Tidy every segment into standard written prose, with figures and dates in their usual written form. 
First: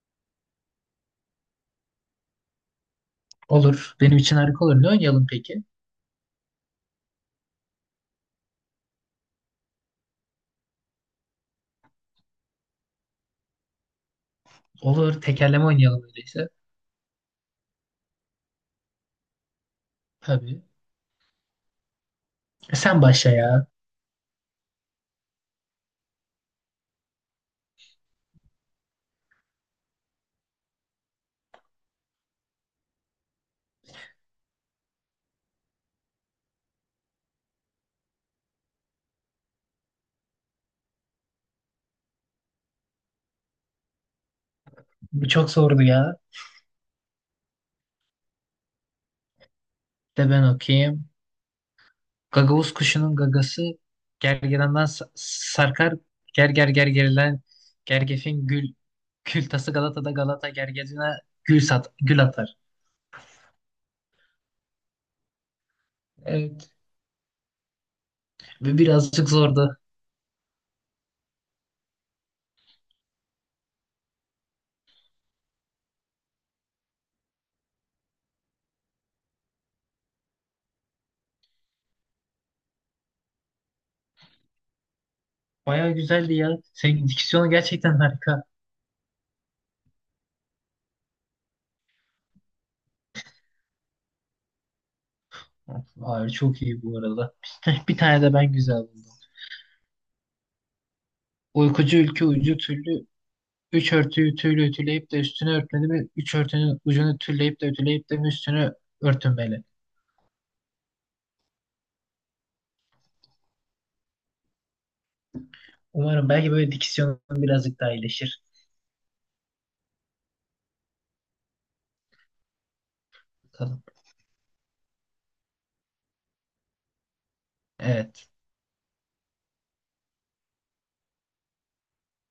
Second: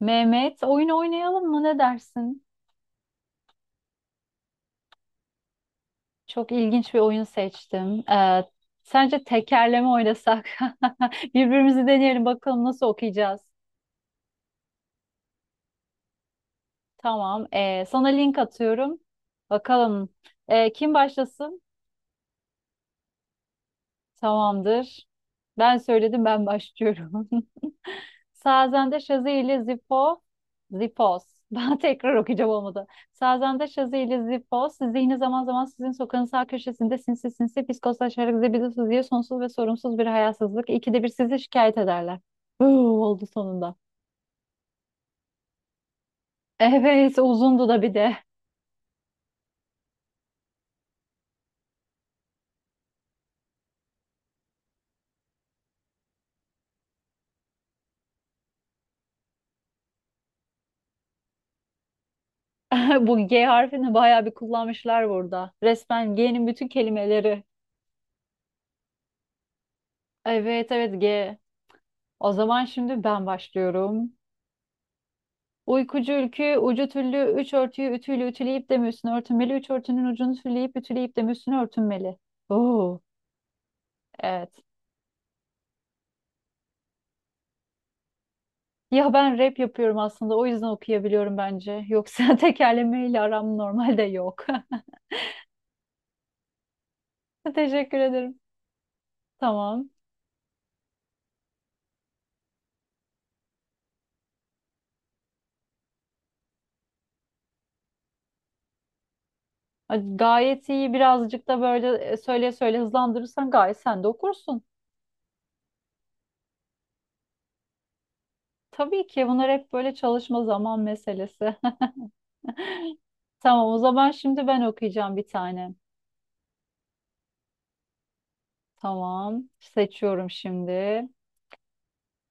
Mehmet, oyun oynayalım mı? Ne dersin? Olur. Benim için harika olur. Ne oynayalım peki? Çok ilginç bir oyun seçtim. Sence tekerleme oynasak? Birbirimizi deneyelim bakalım nasıl okuyacağız. Olur. Tekerleme oynayalım öyleyse. Tamam. Sana link atıyorum. Bakalım. Tabii. Kim başlasın? Sen başla ya. Tamamdır. Ben söyledim ben başlıyorum. Sazende Şazi ile Zifo, Zifos. Ben tekrar okuyacağım olmadı. Sazende Şazi ile Zifos, zihni zaman zaman sizin sokağın sağ köşesinde sinsi sinsi fiskoslaşarak zibidisiz diye sonsuz ve sorumsuz bir hayasızlık. İkide bir sizi şikayet ederler. Uuu, oldu sonunda. Bu çok zordu ya. Evet, uzundu da bir de. De ben okuyayım. Gagavuz kuşunun gagası gergedandan sarkar. Ger gerilen gergefin gül kül tası Galata'da Galata gergecine gül sat gül atar. Bu G harfini bayağı bir kullanmışlar burada. Resmen G'nin bütün Evet. kelimeleri. Ve birazcık zordu. Evet, evet G. O zaman şimdi ben başlıyorum. Uykucu ülkü ucu tüllü üç örtüyü ütüyle ütüleyip de mi üstüne örtünmeli? Üç örtünün ucunu tülleyip ütüleyip de mi üstüne örtünmeli? Oo, evet. Baya güzeldi ya. Senin diksiyonun gerçekten harika. Ya ben rap yapıyorum aslında o yüzden okuyabiliyorum bence. Yoksa tekerlemeyle aram normalde yok. Hayır, çok iyi bu arada. Bir Teşekkür tane de ederim. ben güzel buldum. Tamam. Uykucu ülke uyucu türlü üç örtüyü tüyle ütüleyip de üstünü örtmeli mi? Üç örtünün ucunu tülleyip de ütüleyip de mi üstünü örtünmeli? Gayet iyi birazcık da böyle söyle söyle hızlandırırsan gayet sen de okursun. Umarım belki böyle diksiyonum birazcık daha iyileşir. Tabii ki bunlar hep böyle çalışma zaman meselesi. Tamam o Bakalım. zaman şimdi ben okuyacağım bir tane. Evet. Tamam. Seçiyorum şimdi.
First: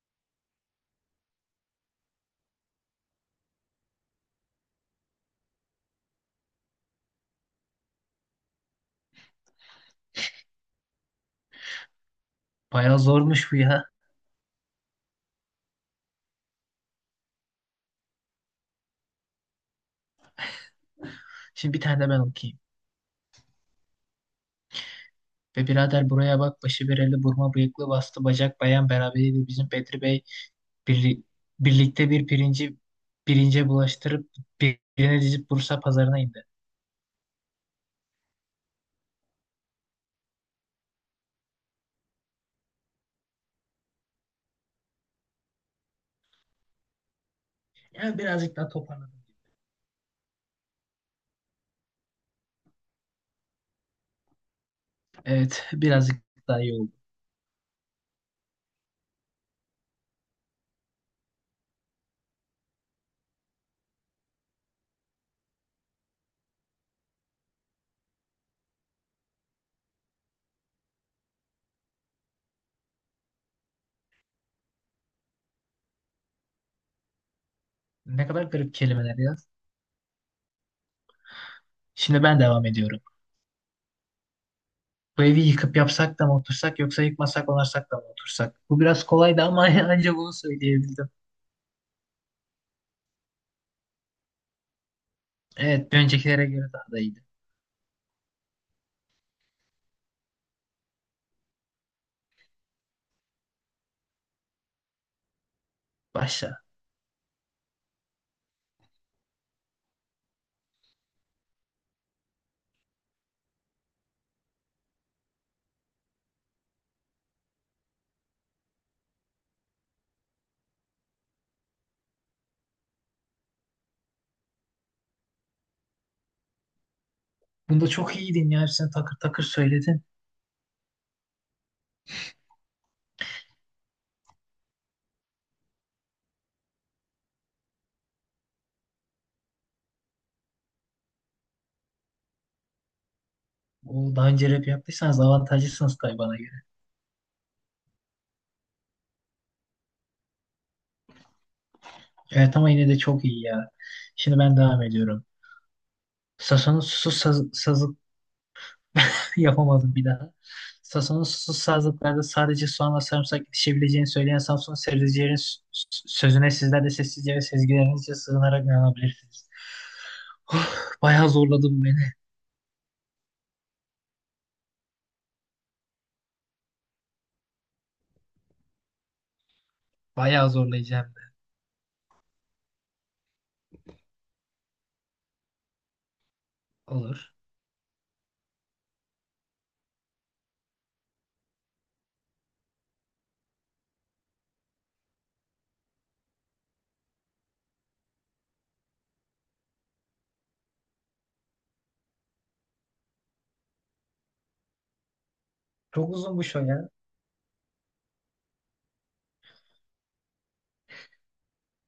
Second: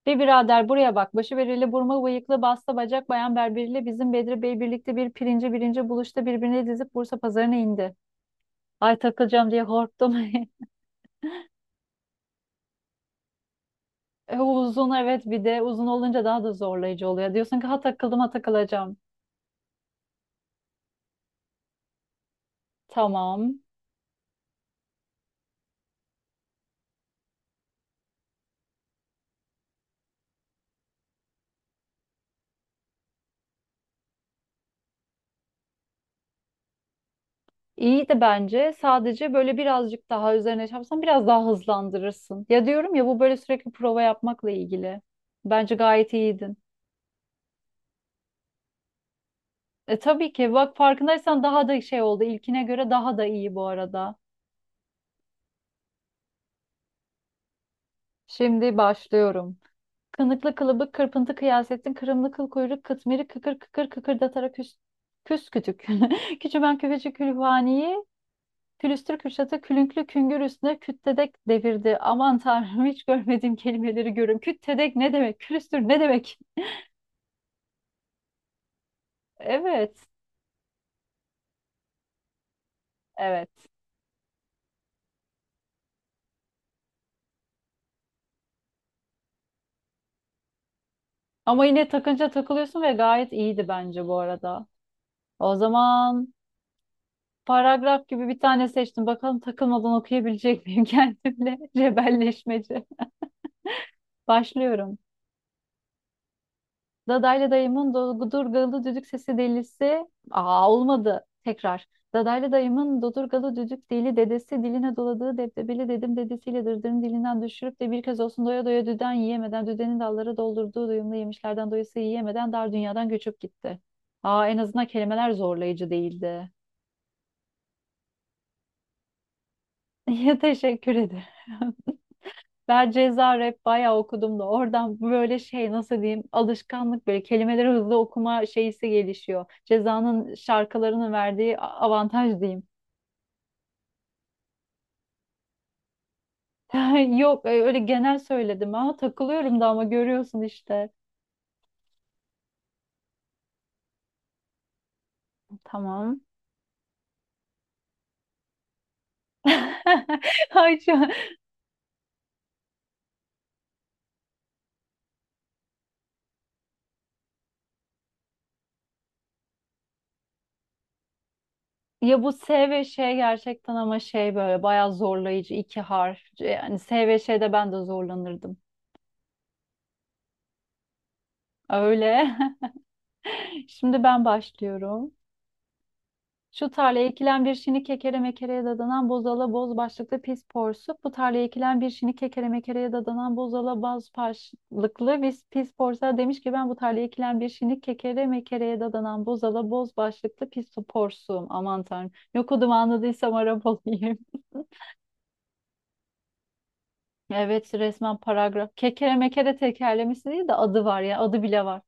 Bir birader buraya bak. Başı bereli, burma bıyıklı, basta bacak, bayan berberiyle bizim Bedri Bey birlikte bir pirinci birinci buluşta birbirine dizip Bursa pazarına indi. Ay takılacağım diye korktum. Bayağı zormuş bu ya. Uzun evet bir de uzun olunca daha da zorlayıcı oluyor. Diyorsun ki ha takıldım ha takılacağım. Şimdi bir tane de ben okuyayım. Tamam. Ve birader buraya bak, başı bereli, burma bıyıklı, bastı bacak, bayan beraberiydi bizim Bedri Bey bir birlikte bir pirinci birince bulaştırıp birine dizip Bursa pazarına indi. İyi de bence sadece böyle birazcık daha üzerine çarpsan biraz daha hızlandırırsın. Ya diyorum ya bu böyle sürekli prova yapmakla ilgili. Bence gayet iyiydin. Yani birazcık daha toparladım. Tabii ki. Bak farkındaysan daha da şey oldu. İlkine göre daha da iyi bu arada. Evet, birazcık daha iyi oldu. Şimdi başlıyorum. Kınıklı kılıbık kırpıntı kıyasettin. Kırımlı kıl kuyruk kıtmiri kıkır kıkır kıkırdatarak küs, küs kütük. Küçümen küfeci külhaniyi külüstür kürşatı külünklü küngür üstüne küttedek devirdi. Aman tanrım hiç görmediğim kelimeleri görüyorum. Küttedek ne demek? Külüstür ne demek? Ne kadar garip kelimeler ya. Evet. Şimdi ben devam ediyorum. Evet. Bu evi yıkıp yapsak da mı otursak, yoksa yıkmasak onarsak da mı otursak? Bu biraz kolaydı ama ancak bunu söyleyebildim. Ama yine takınca takılıyorsun ve gayet iyiydi bence bu arada. O Evet, bir zaman öncekilere göre daha da iyiydi. paragraf gibi bir tane seçtim. Bakalım takılmadan okuyabilecek miyim kendimle? Cebelleşmece. Başlıyorum. Başla. Dadaylı dayımın dodurgalı düdük sesi delisi. Aa olmadı. Tekrar. Dadaylı dayımın dodurgalı düdük deli dedesi diline doladığı debdebeli dedim dedesiyle dırdırın dilinden düşürüp de bir kez olsun doya doya düden yiyemeden düdenin dalları doldurduğu doyumlu yemişlerden doyası yiyemeden dar dünyadan göçüp gitti. Aa en azından kelimeler zorlayıcı değildi. Bunda çok iyiydin ya. Hepsini takır takır söyledin. Ya, teşekkür ederim. Ben ceza rap bayağı okudum da oradan böyle şey nasıl diyeyim alışkanlık böyle kelimeleri hızlı okuma şeysi gelişiyor. Cezanın şarkılarının verdiği avantaj diyeyim. O daha önce rap yaptıysanız avantajlısınız tabii bana göre. Yok öyle genel söyledim ama takılıyorum da ama görüyorsun işte. Evet ama yine de çok iyi ya. Şimdi ben devam ediyorum. Tamam. Sason'un susuz saz, yapamadım bir daha. Ay şu Sason'un susuz sazlıklarda sadece soğan ve sarımsak yetişebileceğini söyleyen Samsun sebzecilerin sözüne sizler de sessizce ve sezgilerinizce sığınarak inanabilirsiniz. Of, bayağı zorladım beni. Ya bu S ve Ş gerçekten ama şey böyle bayağı zorlayıcı iki harf. Yani S ve Ş'de ben de zorlanırdım. Bayağı zorlayacağım da. Öyle. Şimdi ben başlıyorum. Şu tarlaya Olur. ekilen bir şini kekere mekereye dadanan bozala boz başlıklı pis porsuk. Bu tarlaya ekilen bir şini kekere mekereye dadanan bozala boz başlıklı biz pis porsuğa demiş ki ben bu tarlaya ekilen bir şini kekere mekereye dadanan bozala boz başlıklı pis porsuğum. Aman tanrım. Yok odum anladıysam Arap olayım. Çok uzun bu şo ya. Evet resmen paragraf. Kekere mekere tekerlemesi değil de adı var ya. Adı bile var.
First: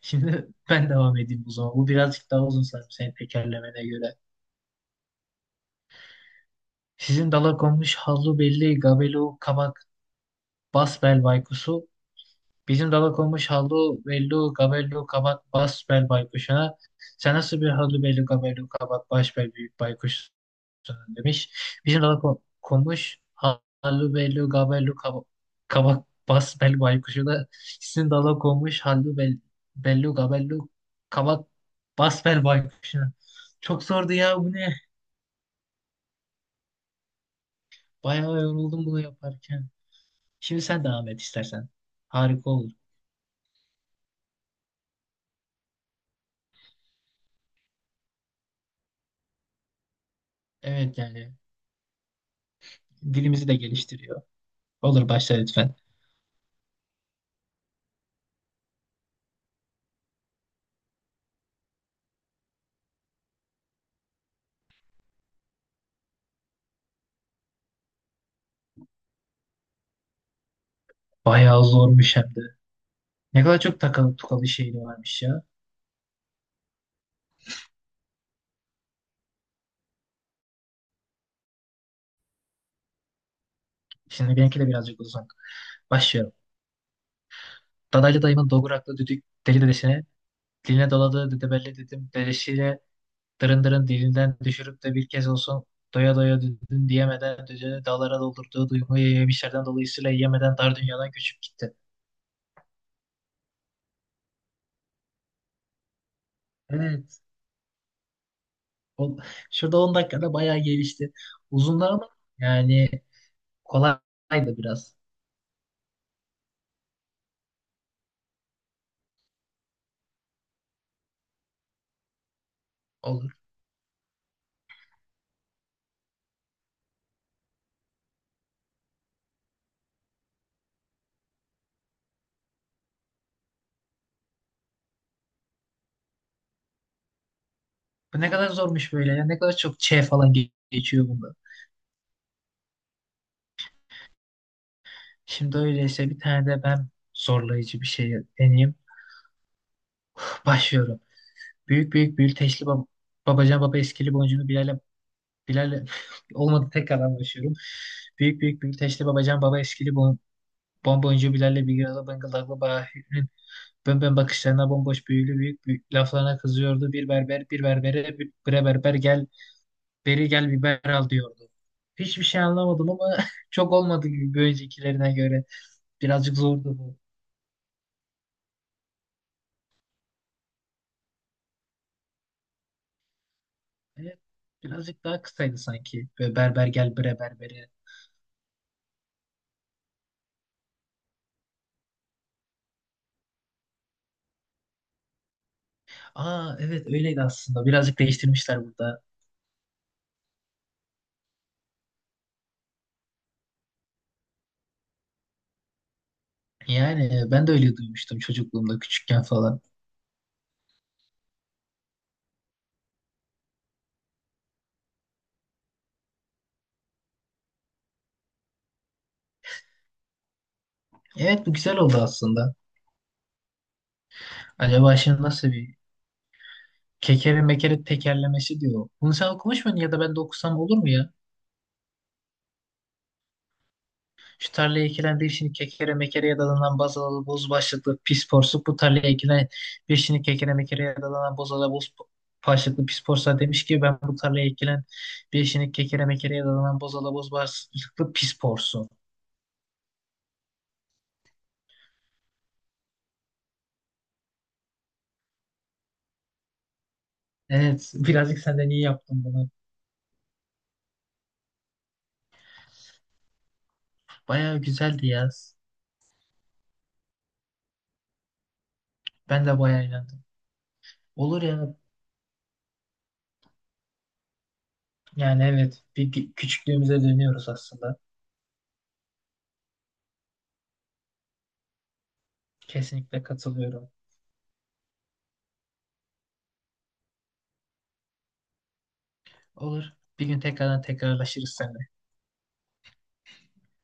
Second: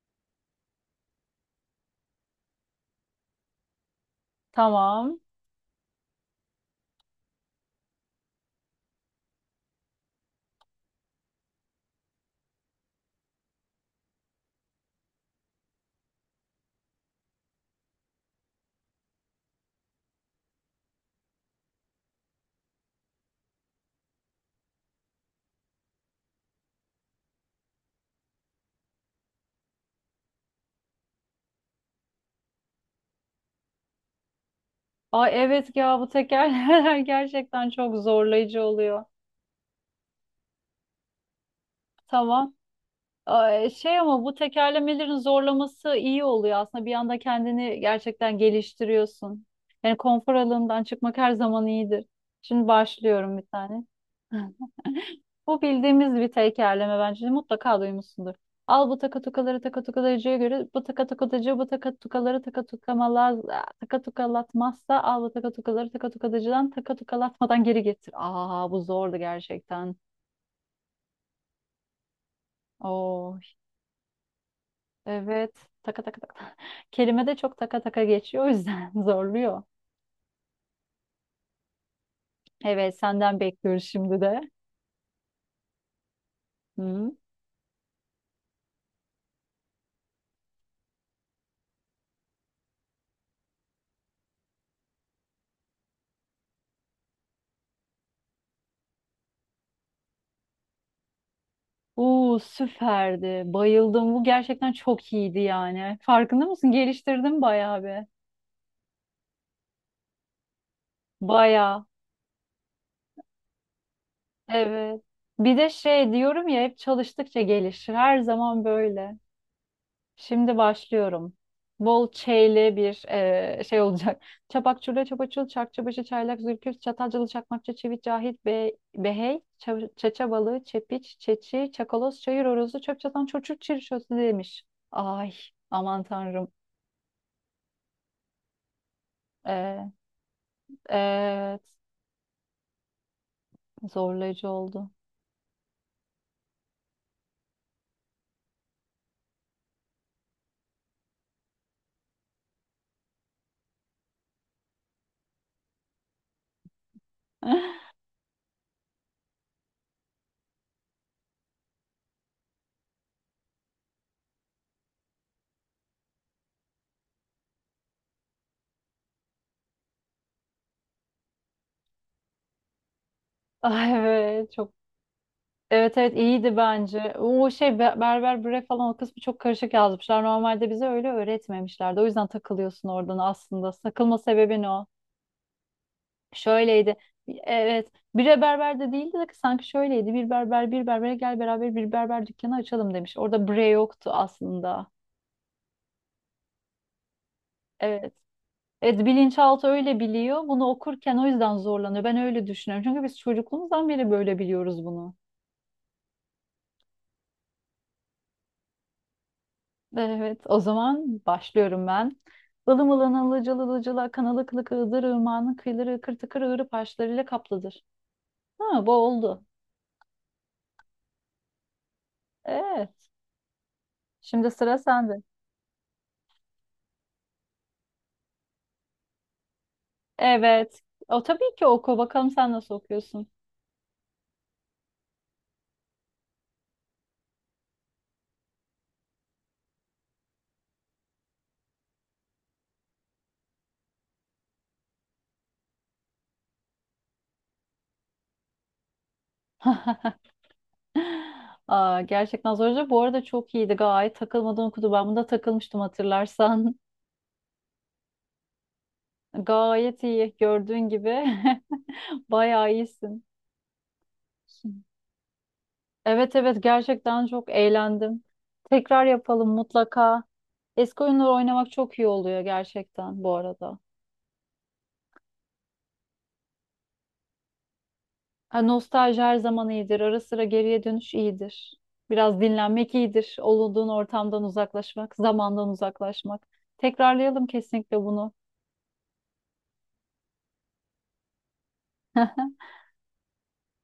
Şimdi ben devam edeyim o zaman. Bu birazcık daha uzun sanırım senin tekerlemene göre. Tamam. Sizin dala konmuş hallu belli gabelu kabak basbel baykusu bizim dala konmuş hallu bellu gabellu kabat bas bel baykuşuna. Sen nasıl bir hallu bellu gabellu kabat baş bel büyük baykuşsun demiş. Bizim dala konmuş hallu bellu gabellu kabak bas bel baykuşuna. Sizin dala konmuş hallu bel, bellu gabellu kabak bas bel baykuşuna. Çok zordu ya, bu ne? Ay evet ya bu tekerlemeler gerçekten çok Bayağı zorlayıcı yoruldum bunu oluyor. yaparken. Şimdi sen devam et istersen. Harika Tamam. olur. Ay, şey ama bu tekerlemelerin zorlaması iyi oluyor aslında. Bir anda kendini gerçekten geliştiriyorsun. Yani konfor alanından Evet, çıkmak her yani zaman iyidir. Şimdi başlıyorum bir dilimizi de tane. geliştiriyor. Olur, başla Bu lütfen. bildiğimiz bir tekerleme bence. Mutlaka duymuşsundur. Al bu takatukaları takatukalarıcıya göre bu takatukatıcı bu takatukaları takatukamalaz takatukalatmazsa al bu takatukaları takatukatıcıdan takatukalatmadan geri getir. Aa bu zordu gerçekten. Bayağı zormuş hem de. Oo. Ne kadar çok takalı tukalı şehri varmış ya. Evet. Taka taka taka. Kelime de çok taka taka geçiyor o yüzden zorluyor. Evet senden bekliyoruz şimdi Şimdi de. benimki de birazcık uzun. Başlıyorum. Hı. Dadaylı dayımın doguraklı düdük deli dedesine, diline doladığı düdebelli dedim dedesiyle dırın dırın dilinden düşürüp de bir kez olsun doya doya düdün diyemeden düdüğünü dağlara doldurduğu duyguyu yemişlerden dolayısıyla yemeden dar dünyadan göçüp gitti. Uuu süperdi. Bayıldım. Bu gerçekten çok iyiydi yani. Farkında mısın? Evet. Geliştirdim bayağı bir. O, şurada 10 dakikada bayağı gelişti. Bayağı. Uzunlar ama yani kolaydı biraz. Evet. Bir de şey diyorum ya hep çalıştıkça gelişir. Her zaman böyle. Şimdi başlıyorum. Bol çeyli bir Olur. Şey olacak. Çapak çurla çapaçul çakçıbaşı çaylak zülküf çatalcılı çakmakçı çivit cahit be, behey çaça balığı çepiç çeçi çakaloz çayır horozu çöp çatan çocuk çirşosu demiş. Ay aman tanrım. Bu ne kadar zormuş böyle ya. Ne kadar çok Ee, ç falan geçiyor bunda. evet zorlayıcı oldu. Şimdi öyleyse bir tane de ben zorlayıcı bir şey deneyeyim. Başlıyorum. Büyük büyük büyüteçli babacan baba eskili boncunu Bilal'e olmadı, tekrardan başlıyorum. Büyük büyük büyüteçli babacan baba eskili bonboncuğu Bilal'le bir arada bıngıldaklı Bahir'in bönbön bakışlarına bomboş büyülü büyük laflarına kızıyordu. Bir berber bir berbere bir bre berber gel beri gel biber al diyordu. Hiçbir şey anlamadım ama çok Ay olmadı gibi bir evet çok öncekilerine göre. evet evet Birazcık iyiydi zordu bu. bence. O şey berber bre falan o kısmı çok karışık yazmışlar. Normalde bize öyle öğretmemişlerdi. O yüzden takılıyorsun oradan aslında. Takılma Evet, sebebin o. birazcık daha kısaydı sanki. Böyle berber Şöyleydi. gel bre berbere. Evet, bir berber de değildi de sanki şöyleydi. Bir berber bir berbere gel beraber bir berber dükkanı açalım demiş. Orada bre yoktu aslında. Aa, evet öyleydi aslında. Birazcık Evet. değiştirmişler burada. Evet bilinçaltı öyle biliyor. Bunu okurken o yüzden zorlanıyor. Ben öyle düşünüyorum. Çünkü biz çocukluğumuzdan beri böyle biliyoruz bunu. Yani ben de öyle duymuştum çocukluğumda küçükken falan. Evet, o zaman başlıyorum ben. Ilım ılın ılıcıl ılıcıl akan ılık ılık ığdır ırmağının kıyıları ıkır tıkır ığırıp harçlarıyla kaplıdır. Ha, bu oldu. Evet, bu güzel oldu aslında. Evet, şimdi sıra Acaba sende. şimdi nasıl bir kekere mekere tekerlemesi diyor. Bunu sen okumuş muydun, ya da ben de okusam olur Evet, mu ya? o tabii ki oku. Bakalım sen nasıl okuyorsun. Şu tarlaya ekilen bir şimdi kekere mekereye dalanan bazalalı boz başlıklı pis porsuk. Bu tarlaya ekilen bir şimdi kekere mekereye dalanan bozalalı boz başlıklı pis porsa demiş ki ben bu tarlaya ekilen bir şimdi kekere mekereye dalanan bozalalı boz başlıklı pis porsu. Aa, gerçekten zorca. Bu arada çok iyiydi. Gayet takılmadan okudu. Ben bunda takılmıştım hatırlarsan. Evet, birazcık senden iyi yaptım bunu. Gayet iyi. Gördüğün gibi bayağı iyisin. Bayağı güzeldi ya. Evet evet gerçekten çok eğlendim. Tekrar Ben yapalım de bayağı mutlaka. eğlendim. Eski oyunları Olur oynamak ya. çok iyi oluyor gerçekten bu arada. Yani evet, bir küçüklüğümüze dönüyoruz aslında. Ha, nostalji her zaman iyidir. Ara sıra geriye dönüş iyidir. Biraz dinlenmek Kesinlikle iyidir. Olduğun katılıyorum. ortamdan uzaklaşmak, zamandan uzaklaşmak. Tekrarlayalım kesinlikle bunu. Olur. Bir gün tekrardan tekrarlaşırız seninle.